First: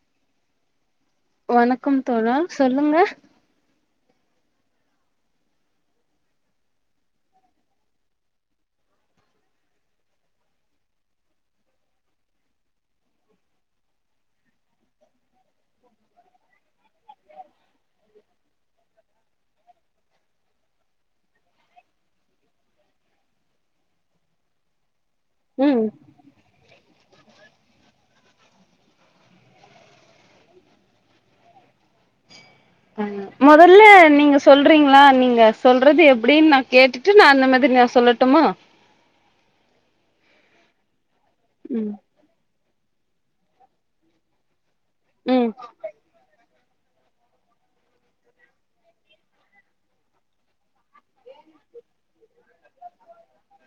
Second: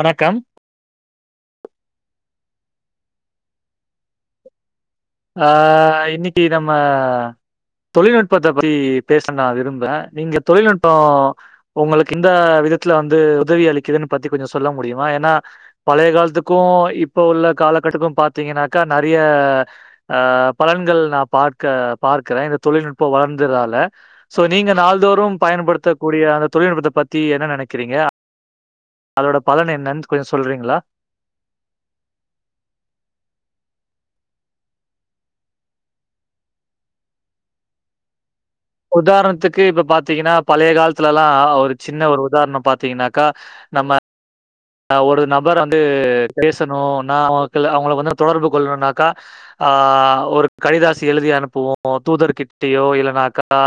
வணக்கம் வணக்கம் தோழா சொல்லுங்க ஆ இன்னைக்கு நம்ம தொழில்நுட்பத்த பத்தி பேச நா விரும்புற நீங்க தொழில்நுட்போ ஒங்களுக்கு இந்த விதத்துல வந்து உதவி அளிக்குதுன்னு பத்தி கொஞ்சோ சொல்ல முடியுமா ஏனா பழைய காலத்துக்கு இப்ப உள்ள காலகட்டக்கு பாத்தீங்கனாக்கா நறைய அ பலன்கள் நா பாக்க பார்க்குறே இந்த தொழில்நுட்போ வளர்ந்ததால சோ நீங்க நாள்தோறும் ம் பயன்படுத்த கூடிய அந்த தொழில்நுட்பத்த பத்தி என்ன நெனைக்கிறீங்க அதோட பலன என்னன் கொஞ்சோ சொல்றீங்ளா ஆ மொதல்ல நீங்க சொல்றீங்ளா நீங்க சொல்றது எப்டின் நான் கேட்டுட்டு நான் அந்த மாதிரி நா சொல்லட்டுமா உதாரணத்துக்கு இப்ப பாத்தீங்கனா பழைய கால்த்துலலா ஒரு ம் சின்ன ஒரு உதார்ணோ பாத்தீங்கனா க்கா நம்ம அ ஒரு ம் நபர் வந்து பேசணு நா அவோக்குல அவங்கள வந்து தொடர்பு கொள்ளணுனாக்கா ஆ ஒரு கடிதாசி எழுதி அனுப்புவோ தூதர் கிட்டியோ இல்லனாக்கா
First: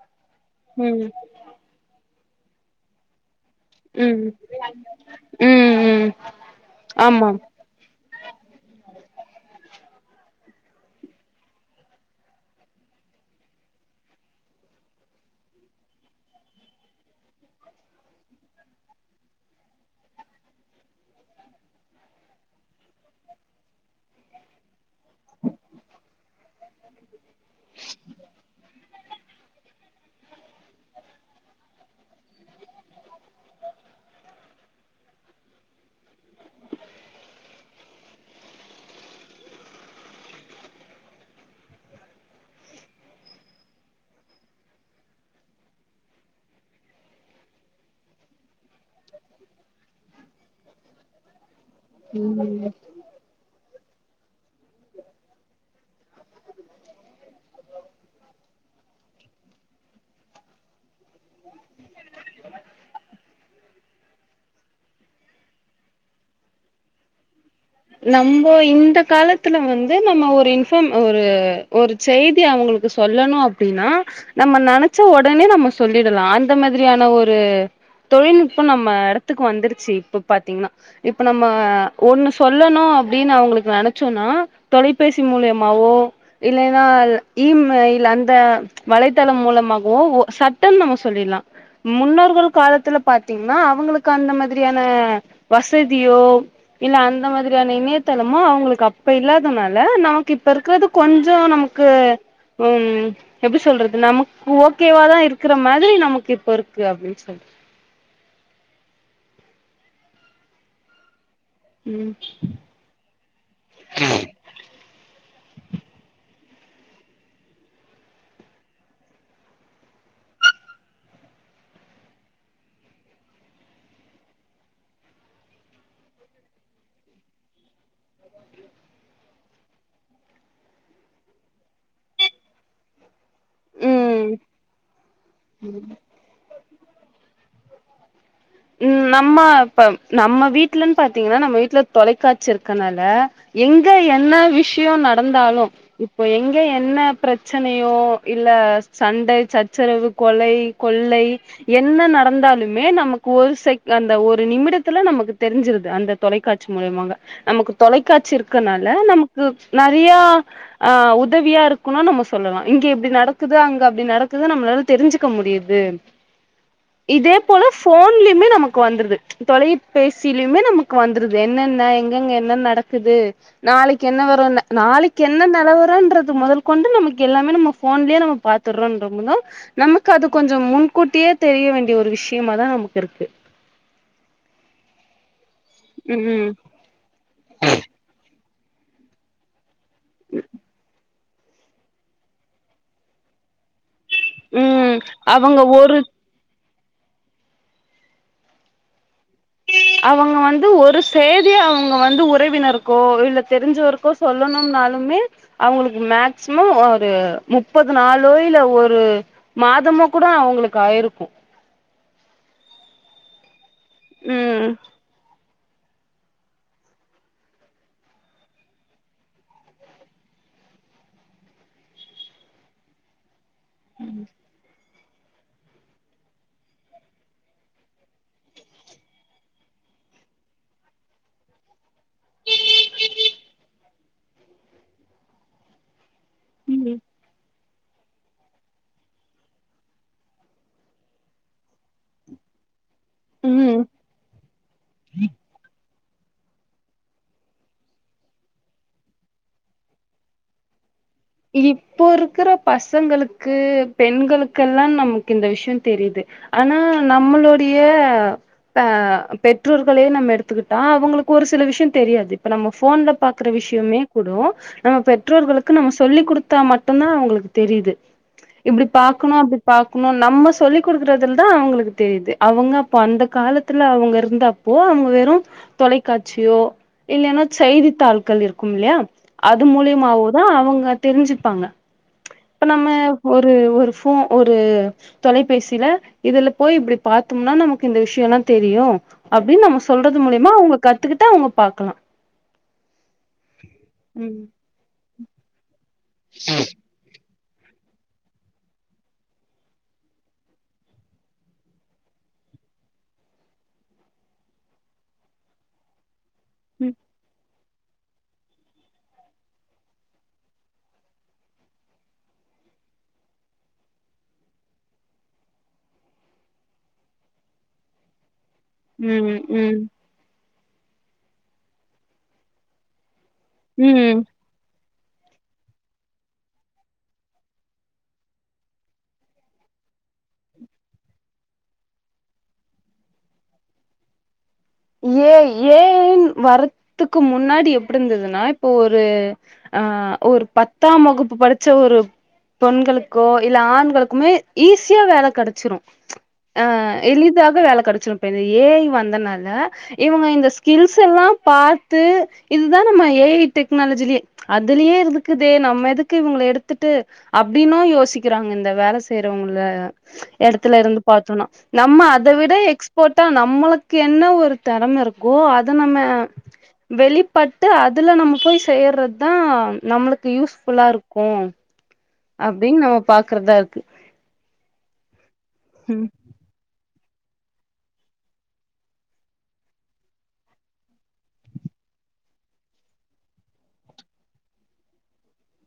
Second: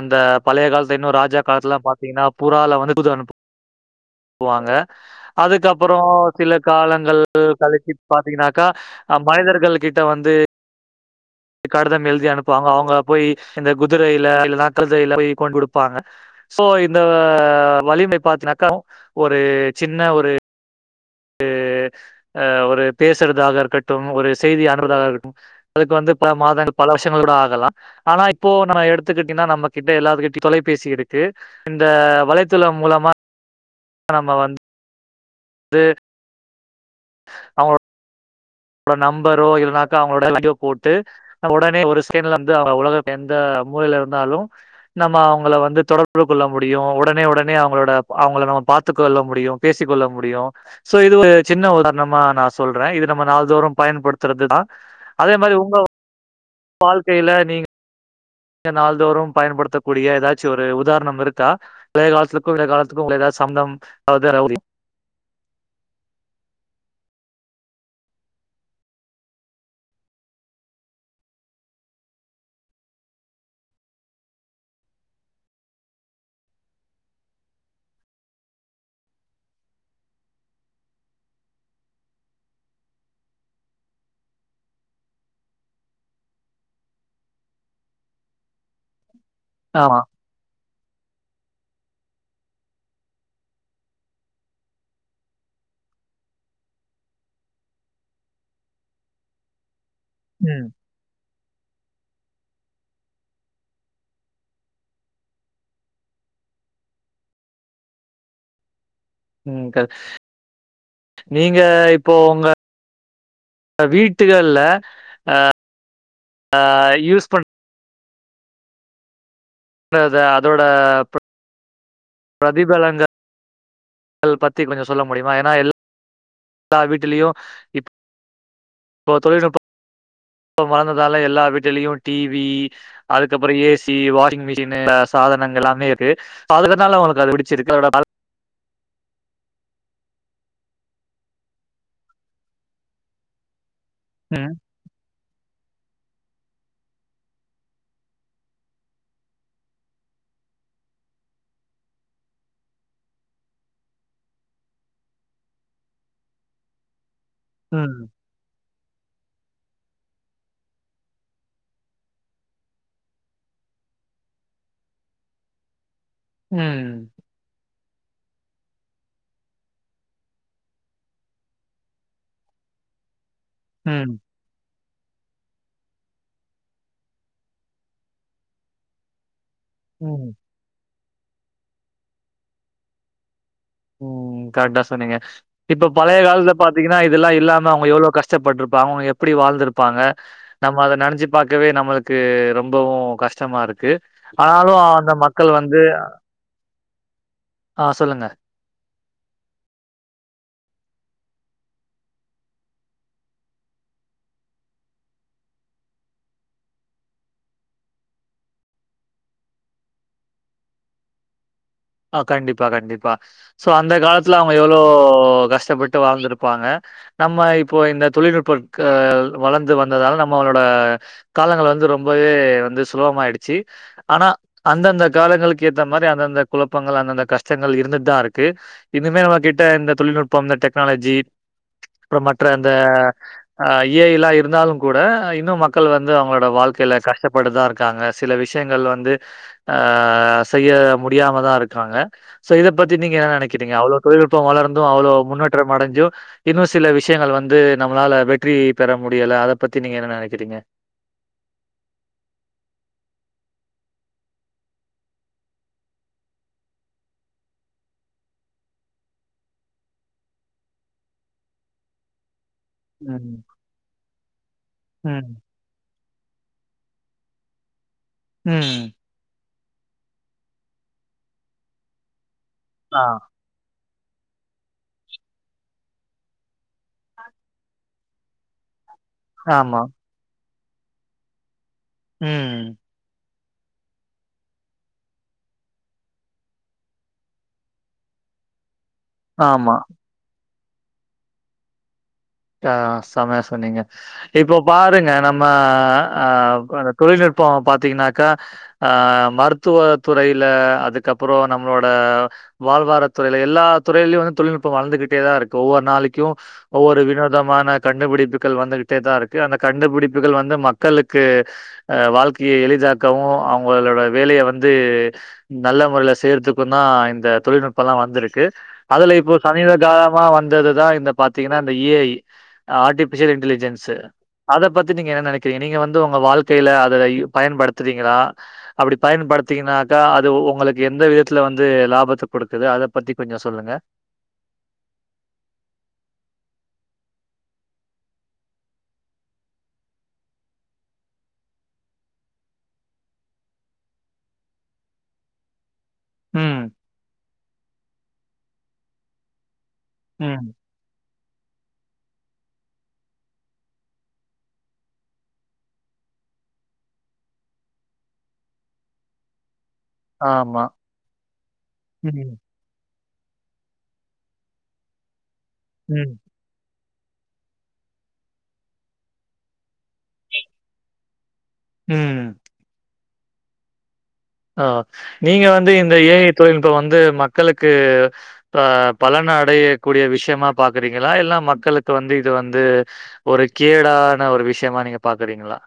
அந்த பழைய கால்த்த ம் இன்னு ராஜா காலத்துல பாத்தீங்கனா புறால வந்து தூது அனுப்பு ம் வாங்க ம் அதுக்கப்புறோ ம் சில காலங்கள் ஆமா கழுச்சு பாத்தீங்கனாக்கா அ மனிதர்கள் கிட்ட வந்து கடிதம் எழுதி அனுப்புவாங்க அவுங்க போய் இந்த குதிரையில இல்லனா கழ்தையில போய் கொண் குடுப்பாங்க சோ இந்த வலிமை பாத்துனாக்கா ஒரு சின்ன ஒரு ஒரு அ ஒரு பேசுறதாக இருக்கட்டும் ஒரு செய்தி அனுப்புறதாகட்டும் அதுக்கு வந்து பல மாதங்கள் பல வருஷங்கள் கூட ஆகலாம் ஆனா இப்போ நம்ம எடுத்துக்கிட்டீங்கன்னா நம்ம கிட்ட எல்லார் கட்டியூ தொலைபேசி இருக்கு இந்த வலைதளம் மூலமா நம்ம வந்து து அவங்களோட் நம்பரோ இல்லன்னாக்கா அவங்களோட வீடியோ போட்டு உடனே ஒரு ஸ்கேன்ல இருந்து அவ உலக எந்த மூலையில இருந்தாலும் நம்ம அவங்கள வந்து தொடர்பு கொள்ள முடியும் உடனே உடனே அவங்களோட அவங்கள நம்ம பார்த்துக்க கொள்ள முடியும் பேசிக்க கொள்ள முடியூ சோ இது ஒரு சின்ன ஒரு நம்ம நா ம் சொல்றே இது நம்ம நால் தோறோ பயன்படுத்துறதுன்னா அதே மாதிரி உங்க வாழ்க்கையில நீங் நாள்தோறே பயன்படுத்தக்க கூடிய ஏதாச்சும் ஒரு உதாரணம் இருக்கா பழைய காலத்துக்கும் இந்த காலத்துக்கும உங்கள எதாவுத் சம்மந்தம் அதாவது ரவுடி நம்ம இந்த காலத்துல வந்து நம்ம ஒரு இன்ஃபம் ஒரு ஒரு செய்தி அவங்களுக்கு சொல்லணோ அப்டின்னா நம்ம நினைச்ச உடனே நம்ம சொல்லிடலா அந்த மாதிரியான ஒரு தொழில்நுட்பம் நம்ம எடத்துக்கு வந்துருச்சு இப்ப பாத்தீங்கன்னா இப்ப நம்ம ஒண்ணு சொல்லணோ அப்படின்னு அவங்களுக்கு நினைச்சோம்ன்னா தொலைபேசி மூலியமாவோ இல்லைன்னா இ மேய்ல் அந்த வலைத்தளம் ஆமா மூலமாகவோ சட் டுன் நம்ம சொல்லிட்லா முன்னோர்கள் காலத்துல பாத்தீங்கன்னா அவங்களுக்கு அந்த மாதிரியான வசதியோ இல்ல அந் அந்த மாதிரியான இணையதளமும் அவங்களுக்கு அப்ப இல்லாதனால நமக்கு இப்ப ம் இருக்கிறது கொஞ்சோ நமக்கு ம் எப்படி சொல்றது நமக்கு ஓகேவாதா இருக்கிற மாதிரி நமக்கு இப்ப இருக்கு அப்படின்னு சொல் ம் கரெக் நீங்க ம் இப்போ உங்க வீட்டுக் ல அ அ யூஸ் பண் [inaudible] ல அத அதோட ப்ர் பிரதிபலங்க பத்தி கொஞ்சே சொல்ல முடியுமா ஏன்னா எ எல்லா வீட்டுலயும் இப் இப்ப தொழில்நுட்ப வளந்ததால எல்லா வீட்டுலயூ டிவி அதுக்கப்புறோ ஏசி ம் வாஷிங் மிஷின்னா சாதனங்கள் எல்லாமே இருக்கு சோ அதுக்குனால உங்களுக் அது பிடிச்சிருக்கு அதோட ம் நம்ம இப்ப நம்ம வீட்டுலன்னு பாத்தீங்கன்னா நம்ம வீட்ல தொலைக்காட்சி இருக்கனால எங்கே என்ன ம் விஷயே நடந்தாலும் இப்போ எங்க என்ன பிரச்சனையோ இல்ல சண்டை சச்சரவு கொலை கொள்ளை என்ன நடந்தாலுமே நமக் ஒரு செக் அந்த ஒரு நிமிடத்துல நமக்கு தெரிஞ்சிருது அந்த தொலைக்காட்சி மூலிமாக நமக்கு ம் தொலைக்காட்சி இருக்கனால நமக்கு நறயா ஆ உதவியா இருக்குன்னும் நம்ம சொல்லலா இங்க எப்படி நடக்குது அங்க அப்படி நடக்குதுன்ன நம்மளால தெரிஞ்சுக்க முடியுது ம் இதே போல போன்லயுமே நமக்கு வந்துருது தொலைபேசியிலயுமே நமக்கு வந்துருது என்னன்ன எங்கங்க என்ன நடக்குது நாளைக்கு ம் என்ன வரும்னே நாளைக்கு என்ன நெலவறன்றது முதல் கொண்டு நமக்கு எல்லாமே நம்ம ஃபோன்லயே நம்ம பாத்துடுறோம் ரொம்ப நமக்கு அது ம் கொஞ்சம் முன்கூட்டியே தெரிய வேண்டிய ஒரு விஷயமா தான் நமக்கு இருக்கு உம் கரெக்டா சொன்னீங்க இப்ப பழைய ம் காலத்த பா த்திங்கன்னா இதெல்லாம் இல்லாம அவங்க எவ்ளோ கஷ்டப்பிருப்பாங்கங்க அவங்க எப்படி வாழ்ந்திருப்பாங்க நம்ம அதை நினைச்சிப் பாக்கவே நம்மளுக்கு ரொம்பவும் கஷ்டமா இருக்கு ஆனாலும் ம் அந்த மக்கள் அவங்க வந்து ஒரு ஆஹ் சொல்லுங்க அவங்க வந்து ஒரு செய்தியா அவங்க வந்து உறவினருக்கோ இல்ல தெரிஞ்சவர்க் கோ சொல்லணும்னாலுமே அவங்களுக்கு மேக்சிமம் ஒரு முப்பது நாளோ இல்ல ஒரு மாதமோ கூட அவங்களுக்கு ஆயிருக்கும் அஹ் கண்டிப்பா கண்டிப்பா சோ அந்த காலத்துல அவங்க ம் எவ்வளோ கஷ்டப்பட்டு வாழ்ந்திருப்பாங்க நம்ம இப்போ இந்த தொழில்நுட்ப க்க வளர்ந்து வந்ததால நம்மளோட காலங்கள் வந்து ரொம்பவே வந்து சுலபமாயிடுச் சி ஆனா அந்தந்த காலங்களுக்கு ஏத்த மாரி அந்தந்த குழப்பங்கள் அந்தந்த கஷ்டங்கள் இருந்துட்டு தான் இருக்கு இன்னுமே நம்ம கிட்ட இந்த தொழில்நுட்பம் இந்த டெக்னாலஜி அப்புறம் மற்ற அந்த அ ஏ ஐ லாம் இருந்தாலும் கூட இன்னும் மக் கள் வந்து அவங்களோட வாழ்க்கைல கஷ்டப்பட்டு தான் இருக் காங்க சில விஷயங்கள் வந்து ஆஹ் செய்ய முடியாம தான் இருக்காங்க சோ இதை பத்தி நீங்க என்ன நினைக்கிறீங்க ம் அவ்ளோ தொழில்நுபம் வளர்ந்தும் அவ்வளவு முன்னேற்றம் அடைஞ்சும் இன்னும் சில விஷயங்கள் வந்து நம்மளால வெற்றி பெற முடியலை அதை பத்தி நீங்க என்ன நினைக்கிறீங்க இப்போ இருக்கிற பசங்களுக்கு பெண்களுக்கெல்லாம் நமக்கு இந்த விஷயம் தெரியுது ஆனா நம்மளுடைய ப பெற்றோர்களே நம்ம எடுத்துக்கிட்டா அவங்களுக்கு ஒரு சில விஷயம் தெரியாது இப்ப நம்ம ஃபோன்ல ம். பாக்குற விஷயமே கூட நம்ம ம். பெற்றோர்களுக்கு நம்ம சொ சொல்லி்குடுத்தா மட்டும் தான் அவங்களுக்கு தெரியுது இப்படி ம். பா க்கணும் அப்படி பாக்கணும் நம்ம சொல்லி் கொடுக்கறதல தான் அவங்களுக்கு தெரியுது அவங்க அப்ப ஆ. அந்த காலத் துல அவங்க இருந்தப்போ அவங்க வெறும் தொலைக்காட்சியோ இல்லன்னா செய்தித்தாள்கள் இருக்கும் இல்லையா அது ஆமா. மூலியமாவோதான் அவங்க தெரிஞ்சுப்பாங்க ம். இப்ப நம்ம ஒரு ஒரு ஃபோ ஒரு தொலைபேசில இதுல போய் இப்படி பாத்தோம்னா நமக்கு இந்த விஷயம் எல்லாம் தெரியும் அப்டின்னு ஆமா. நம்ம சொல்றது மூலியமா அவங்க கத்துக்கிட்டு அவங்க பாக்கனும் ஆஹ் சமைய சொன்னீங்க இப்போ பாருங்க நம்ம ஆஹ் தொழில்நுட்பம் பாத்தீங்கன்னாக்கா ஆஹ் மருத்துவ துறையில அதுக்கப்புறம் நம்மளோட வாழ்வாரத்துறை ல எல்லா துறையிலே யும் தொழில்நுட்பம் வளந்துகிட்டேதான் இருக்கு ஒவ்வொரு நாளைக்கும் ம் ஒவ்வொரு வினோ தமான கண்டுபிடிப்புகள் வந்துகிட்டே தான் இருக்கு அந்த கண்டுபிடிப்புகள் வந்து மக்களுக்கு அஹ் வாழ்க்கையை எளிதாக்கவும் அவங்களோட வேலைய வந்து நல்ல முறையில செய்யறதுக்கும் தான் இந்த தொழில்நுட்பம் லாம் வந்திருக்கு அதுல இப்போ ம் சமீப ம் காலமா வந்ததுதான் இந்த பாத்தீங்கன்னா இந்த ஏ ஐ ஆர்டிபிஷல் இன்டலிஜென்ஸ்ஸு ம் அத பத்தி நீங்க என்ன நினைக்கிறீங்க நீங்க வந்து உங்க வாழ்க்கையில அதை பயன்படுத்துறீங்களா அப்டி பயன்படுத்தீங்கனாக்கா அது உங்களுக்கு எந்த விதத்துல வந்து லாபத்தை கொடுக்குது அதை பத்தி கொஞ்சம் சொல்லுங்க ஏ ஐ ஏ ஐ வரறதுக்கு முன்னாடி எப்டி இருந்ததுன்னா இப்போ ஒரு ஆ ஒரு பத்தாம் வகுப்பு படிச்ச ஒரு பெண்களுக்கோ இல்ல ஆண்களுக்குமே ஈஸியா வேல கெடைச்சிரும் ம். ஆ எளிதாக வேல கெடைச்சுரும் இப்ப இந்த ஏ ஐ வந்தனால இவங்க இந்த ம். ஸ்கில்ஸ் எல்லா பாத்து இதுதா நம்ம ஏ ஐ டெக்னாலஜிலயே அதுலயே இருக்குதே நம்ம எதுக்கு இவங்கள எடுத்துட்டு அப்டின்னும் யோசிக்கிறாங்க இந்த வேல செய்யறவங்கள ஆமா. எடத்துல இருந்து பாத்தோன்னா நம்ம ம். அத விட எக்ஸ்போர்ட்டா நம்மளுக்கு என்ன ஒரு தெறம இருக்கோ அத நம்ம ம். வெளிப்பட்டு அதுல நம்ம போய் செய்யறது தா நம்மளுக்கு யூஸ்ஃபுல்லா இருக்கும் ம் அப்டின்னு நம்ம பாக்குறதா இருக்கு ஆ நீங்க வந்து இந்த ம் ஏ ஐ தொழில்நுட்பம் வந்து மக்களுக்கு ஆ பலன அடையக்கூடிய விஷயமா பாக்குறீங்களா எல்லா மக்களுக்கு வந்து இது வந்து ஒரு கேடான ஒரு விஷயமா நீங்க பாக்குறீங்களா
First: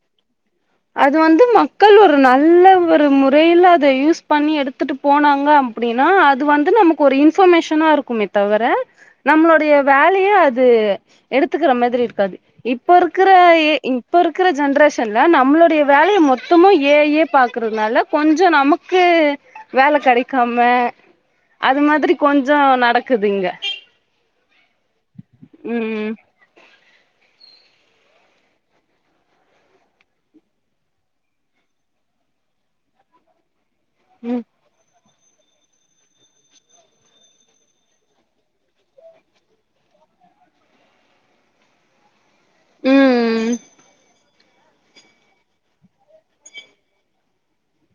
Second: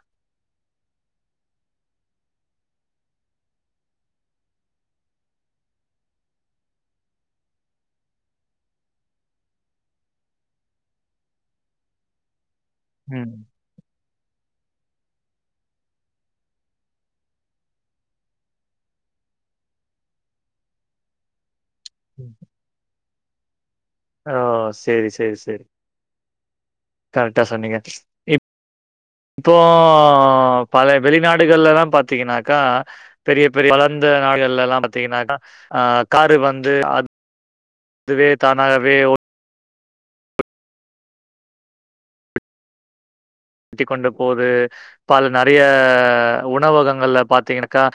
அது வந்து மக்கள் ஒரு நல்ல ஒரு முறையில அத யூஸ் பண்ணி எடுத்துட்டு போனாங்க அப்டின்னா அது வந்து நமக்கு ஒரு இன்ஃபர்மேஷனா இருக்குமே தவர நம்மளுடைய வேலைய அது எடுத்துக்கிற மாதிரி இருக்காது இப்ப இருக்கிற ம். ஏ இப்ப இருக்கிற ஜென்ரேஷன்ல நம் ம்மளுடைய வேலைய மொத்தமும் ஏ ஐ யே பாக்குறதுனால கொஞ்சோ நமக்கு வேல கெடைக்காம அது மாதிரி கொஞ்சோ நடக்குது இங்க ஆ செரி செரி செரி ம் கரெக்டா சொன்னீங்க இப் போ பல வெளிநாடுகள்லல்லா பாத்தீங்கன்னாக்கா பெரிய பெரிய வளர்ந்த ம் நாடுகள்ல எல்லா பாத்தீங்கன்னா ஆ காரு வந்து இதுவே தானாகவே ஒ ம் ம் ட்டிக்கொண்டு போது பல நறைய உணவகங்கள்ல பாத்தீங்கன்னாக்கா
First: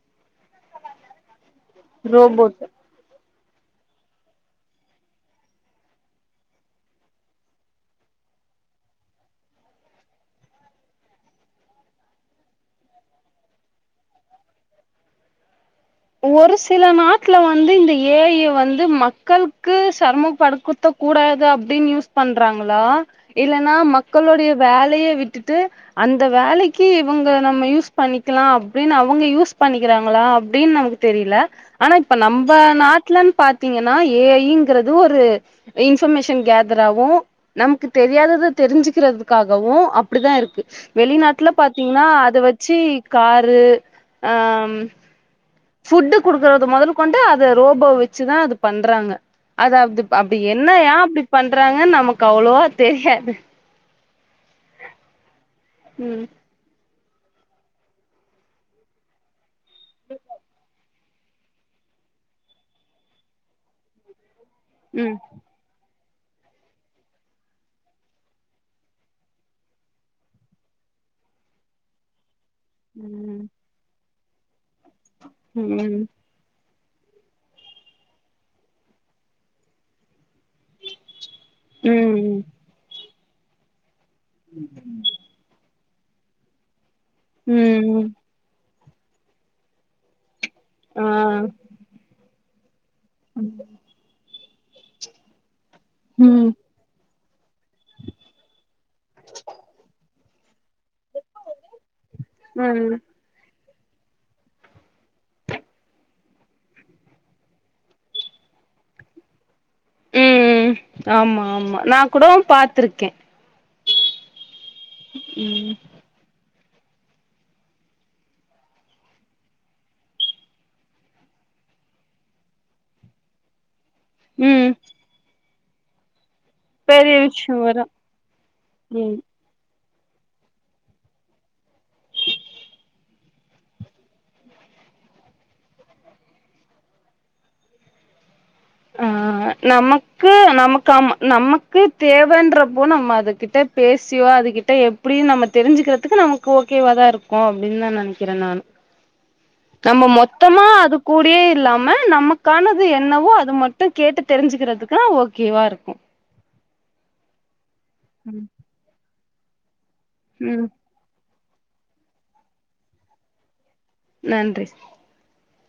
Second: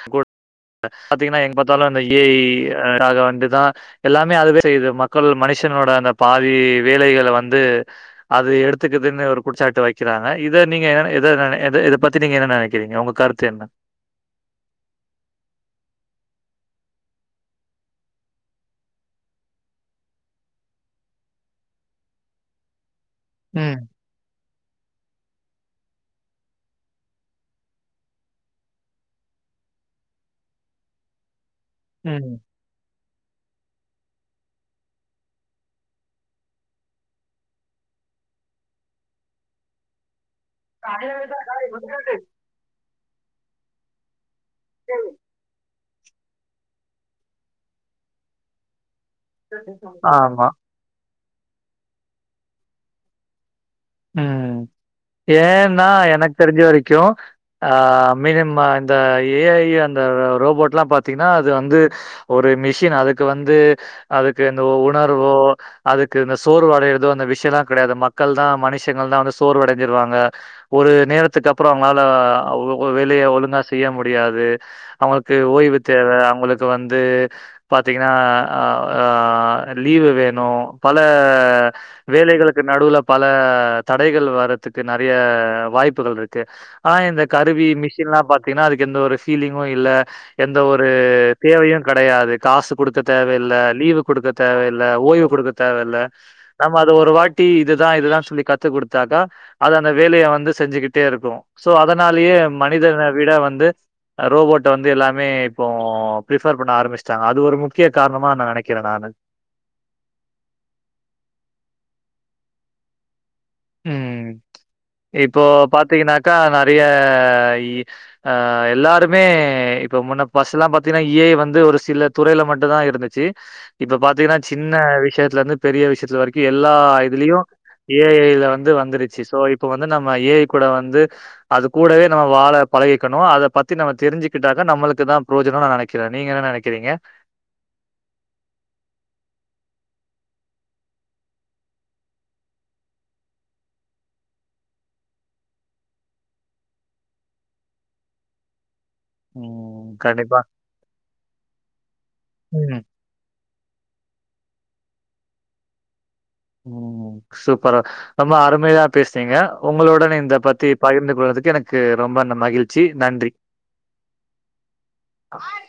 பாத்தீங்கன்னா எங்க பாத்தாலும் அந்த ஏ ரோபோட் ஐ காக வந்துதா எல்லாமே அதுதா செய்யுது மக்கள் மனுஷனோட அந்த பாதி வேலைகள வந்து அது எடுத்துக்குதுன்னு ஒரு குச்சாட்டு வெக்கிறான் இத நீங்க இத இத இத பத்தி நீங்க என்ன நெனைக்கிறீங்க உங்க கருத்து என்ன ஒரு சில நாட்ல வந்து இந்த ஏ ஐ ய வந்து மக்கள்க்கு செர்மப்படுக்குத் கூடாது அப்டின் யூஸ் பண்றாங்ளா இல்லன்னா ம் மக்களுடைய வேலைய விட்டுட்டு அந்த வேலைக்கு இவுங்க நம்ம யூஸ் பண்ணிக்லா அப்டின் அவுங்க யூஸ் பண்ணிக்கிறாங்ளா அப்டின்னு நமக்கு தெரில ஆனா இப்ப ம் நம்ப நாட் ட்லன் பாத்தீங்கனா ஏ ஐ ங்ரது ஒரு இன்ஃபமேஷன் கேதர் ஆவூம் நமக்கு தெரியாதத தெரிஞ்சுக்கிறதுக்காகவு அப்டிதா இருக்கு வெளிநாட்ல பாத்தீங்ன்னா அத வச்சு காரு ஆ ம் ஃபுட் குடுக்குறத மொதல் கொண்டு அத ரோபோ வச்சுதா அது பண்றாங்க அது அப் அப்டி ஆமா என்ன என்னா ஏ அப்டி பண்றாங்கன்னு நமக்கு அவ்ளோவா தெரியாது ம் ஏன்னா ம் எனக் தெரிஞ்ச வரைக் கும் ஆ மினிமா இந்த ஏ ஐ அந்த ரோபோட்ல்லா பாத் தீங்ன்னா அது வந்து ஒரு மிஷின் அதுக்கு வந்து அதுக்கு எந்த ம் உணர்வோ அதுக்கு இந்த சோர்வடையதோ அந்த விஷ்யோல்லா கெடையாது மக்கள் தா மனிஷ் ஷயங்கள் தா வந்து சோர்வடைஞ்சிருவாங்க ஒரு நேரத்துக்கு அப்றோ அவங்களால ஆ ஒ ஒரு வேலைய ம் ஒழுங்கா செய்ய முடியாது அவுங்களுக்கு ஓய்வு ம் தேவ அவுங்களுக் கு வந்து பாத்தீங்ன்னா ஆ ஆ லீவு வேணு பல ம் ம் வேலைகளுக்கு நடுவுல பல தடைகள் வர்றதுக்கு நெறையா வாய்ப்புகள் இருக்கு ஆனா இந்த கருவி ம் மிஷின்லா பாத் தீங்கன்னா அதுக்கு எந்த ஒரு ஃபீலிங்கு இல்ல எந்த ஒரு ஆ தேவையு கெடையாது காசு குடுக்க தேவயில்ல லீவு குடுக்க தேவயில்ல ஓய்வு குடுக்க தேவயில்ல ம் நம்ம அது ஒரு வாட் டி இதுதா இதுதா சொல்லி கத்து குடுத்தாக்கா அது அந்த வேலையே வந்து செஞ்சிக்கிட்டே இருக்கு சோ அதனாலயே ம் மனிதன விட வந்து ரோபோட்ட வந்து எல்லாமே இப்போ ப்ரிஃபர் பண்ண ஆரம்பிச்சிட்டாங்க அது ஒரு முக்கிய காரணமா நா நெனைக்கிறே நானு ம் ஆமா ஆமா நா கூட பாத்ருக்கே ம் இப்போ ம் பாத்தீங்கன்னாக்கா நெறைய ஆ எல்லாருமே இப்ப முன்ன பஸ்லா பாத்தீங்கன்னா ஏ ஐ வந்து ஒரு சில துறையில மட்டுந்தா இருந்துச்சி இப்ப பாத் தீங்கன்னா ம் சின்ன விஷயத்லந்து பெரிய விஷயத்துல வரைக்கு எல்லா பெரிய இதுலுயு விஷயோ வரு ஏ ஐ வந்து ம் வந்துருச்சி சோ இப்ப வந்து நம்ம ஏ ஐ கூட வந்து அது கூடவே நம்ம வாழ பழகிக்கணு அத பத்தி நம்ம தெரிஞ்சிக்கிட்டாக்க நம்மளுக்குதா புரோஜனோ நா நெனைக் கிறே நீங்க என்ன நெனைக்கிறீங்க ஆ நமக்கு நமக்கு ஆமா நமக்கு தேவன்றப்போ நம்ம அதுகிட்ட பேசியோ அதுகிட்ட எப்டியு நம்ம தெரிஞ்சிக்கிறதுக்கு நமக்கு ஓகேவாதா இருக்கு அப்டின்தா நெனைக்கிறே நானு ம் நம்ம கண்டிப்பா மொத்தமா அது கூடயே இல்லாம ம் நமக்கானது என்னவோ அ து மட்டு கேட்டு தெரிஞ்சுக்கிறதுக்லா ஓகேவா இருக்கு ம் சூப்பரு ரொம்ப அருமையா பேசுனீங்க உங்களுடன் இந்த ம் பத்தி பகிர்ந்து கொண்டதுக்கு எனக்கு ரொம்ப ந மகிழ்ச்சி நன்றி நன்றி ஹாய்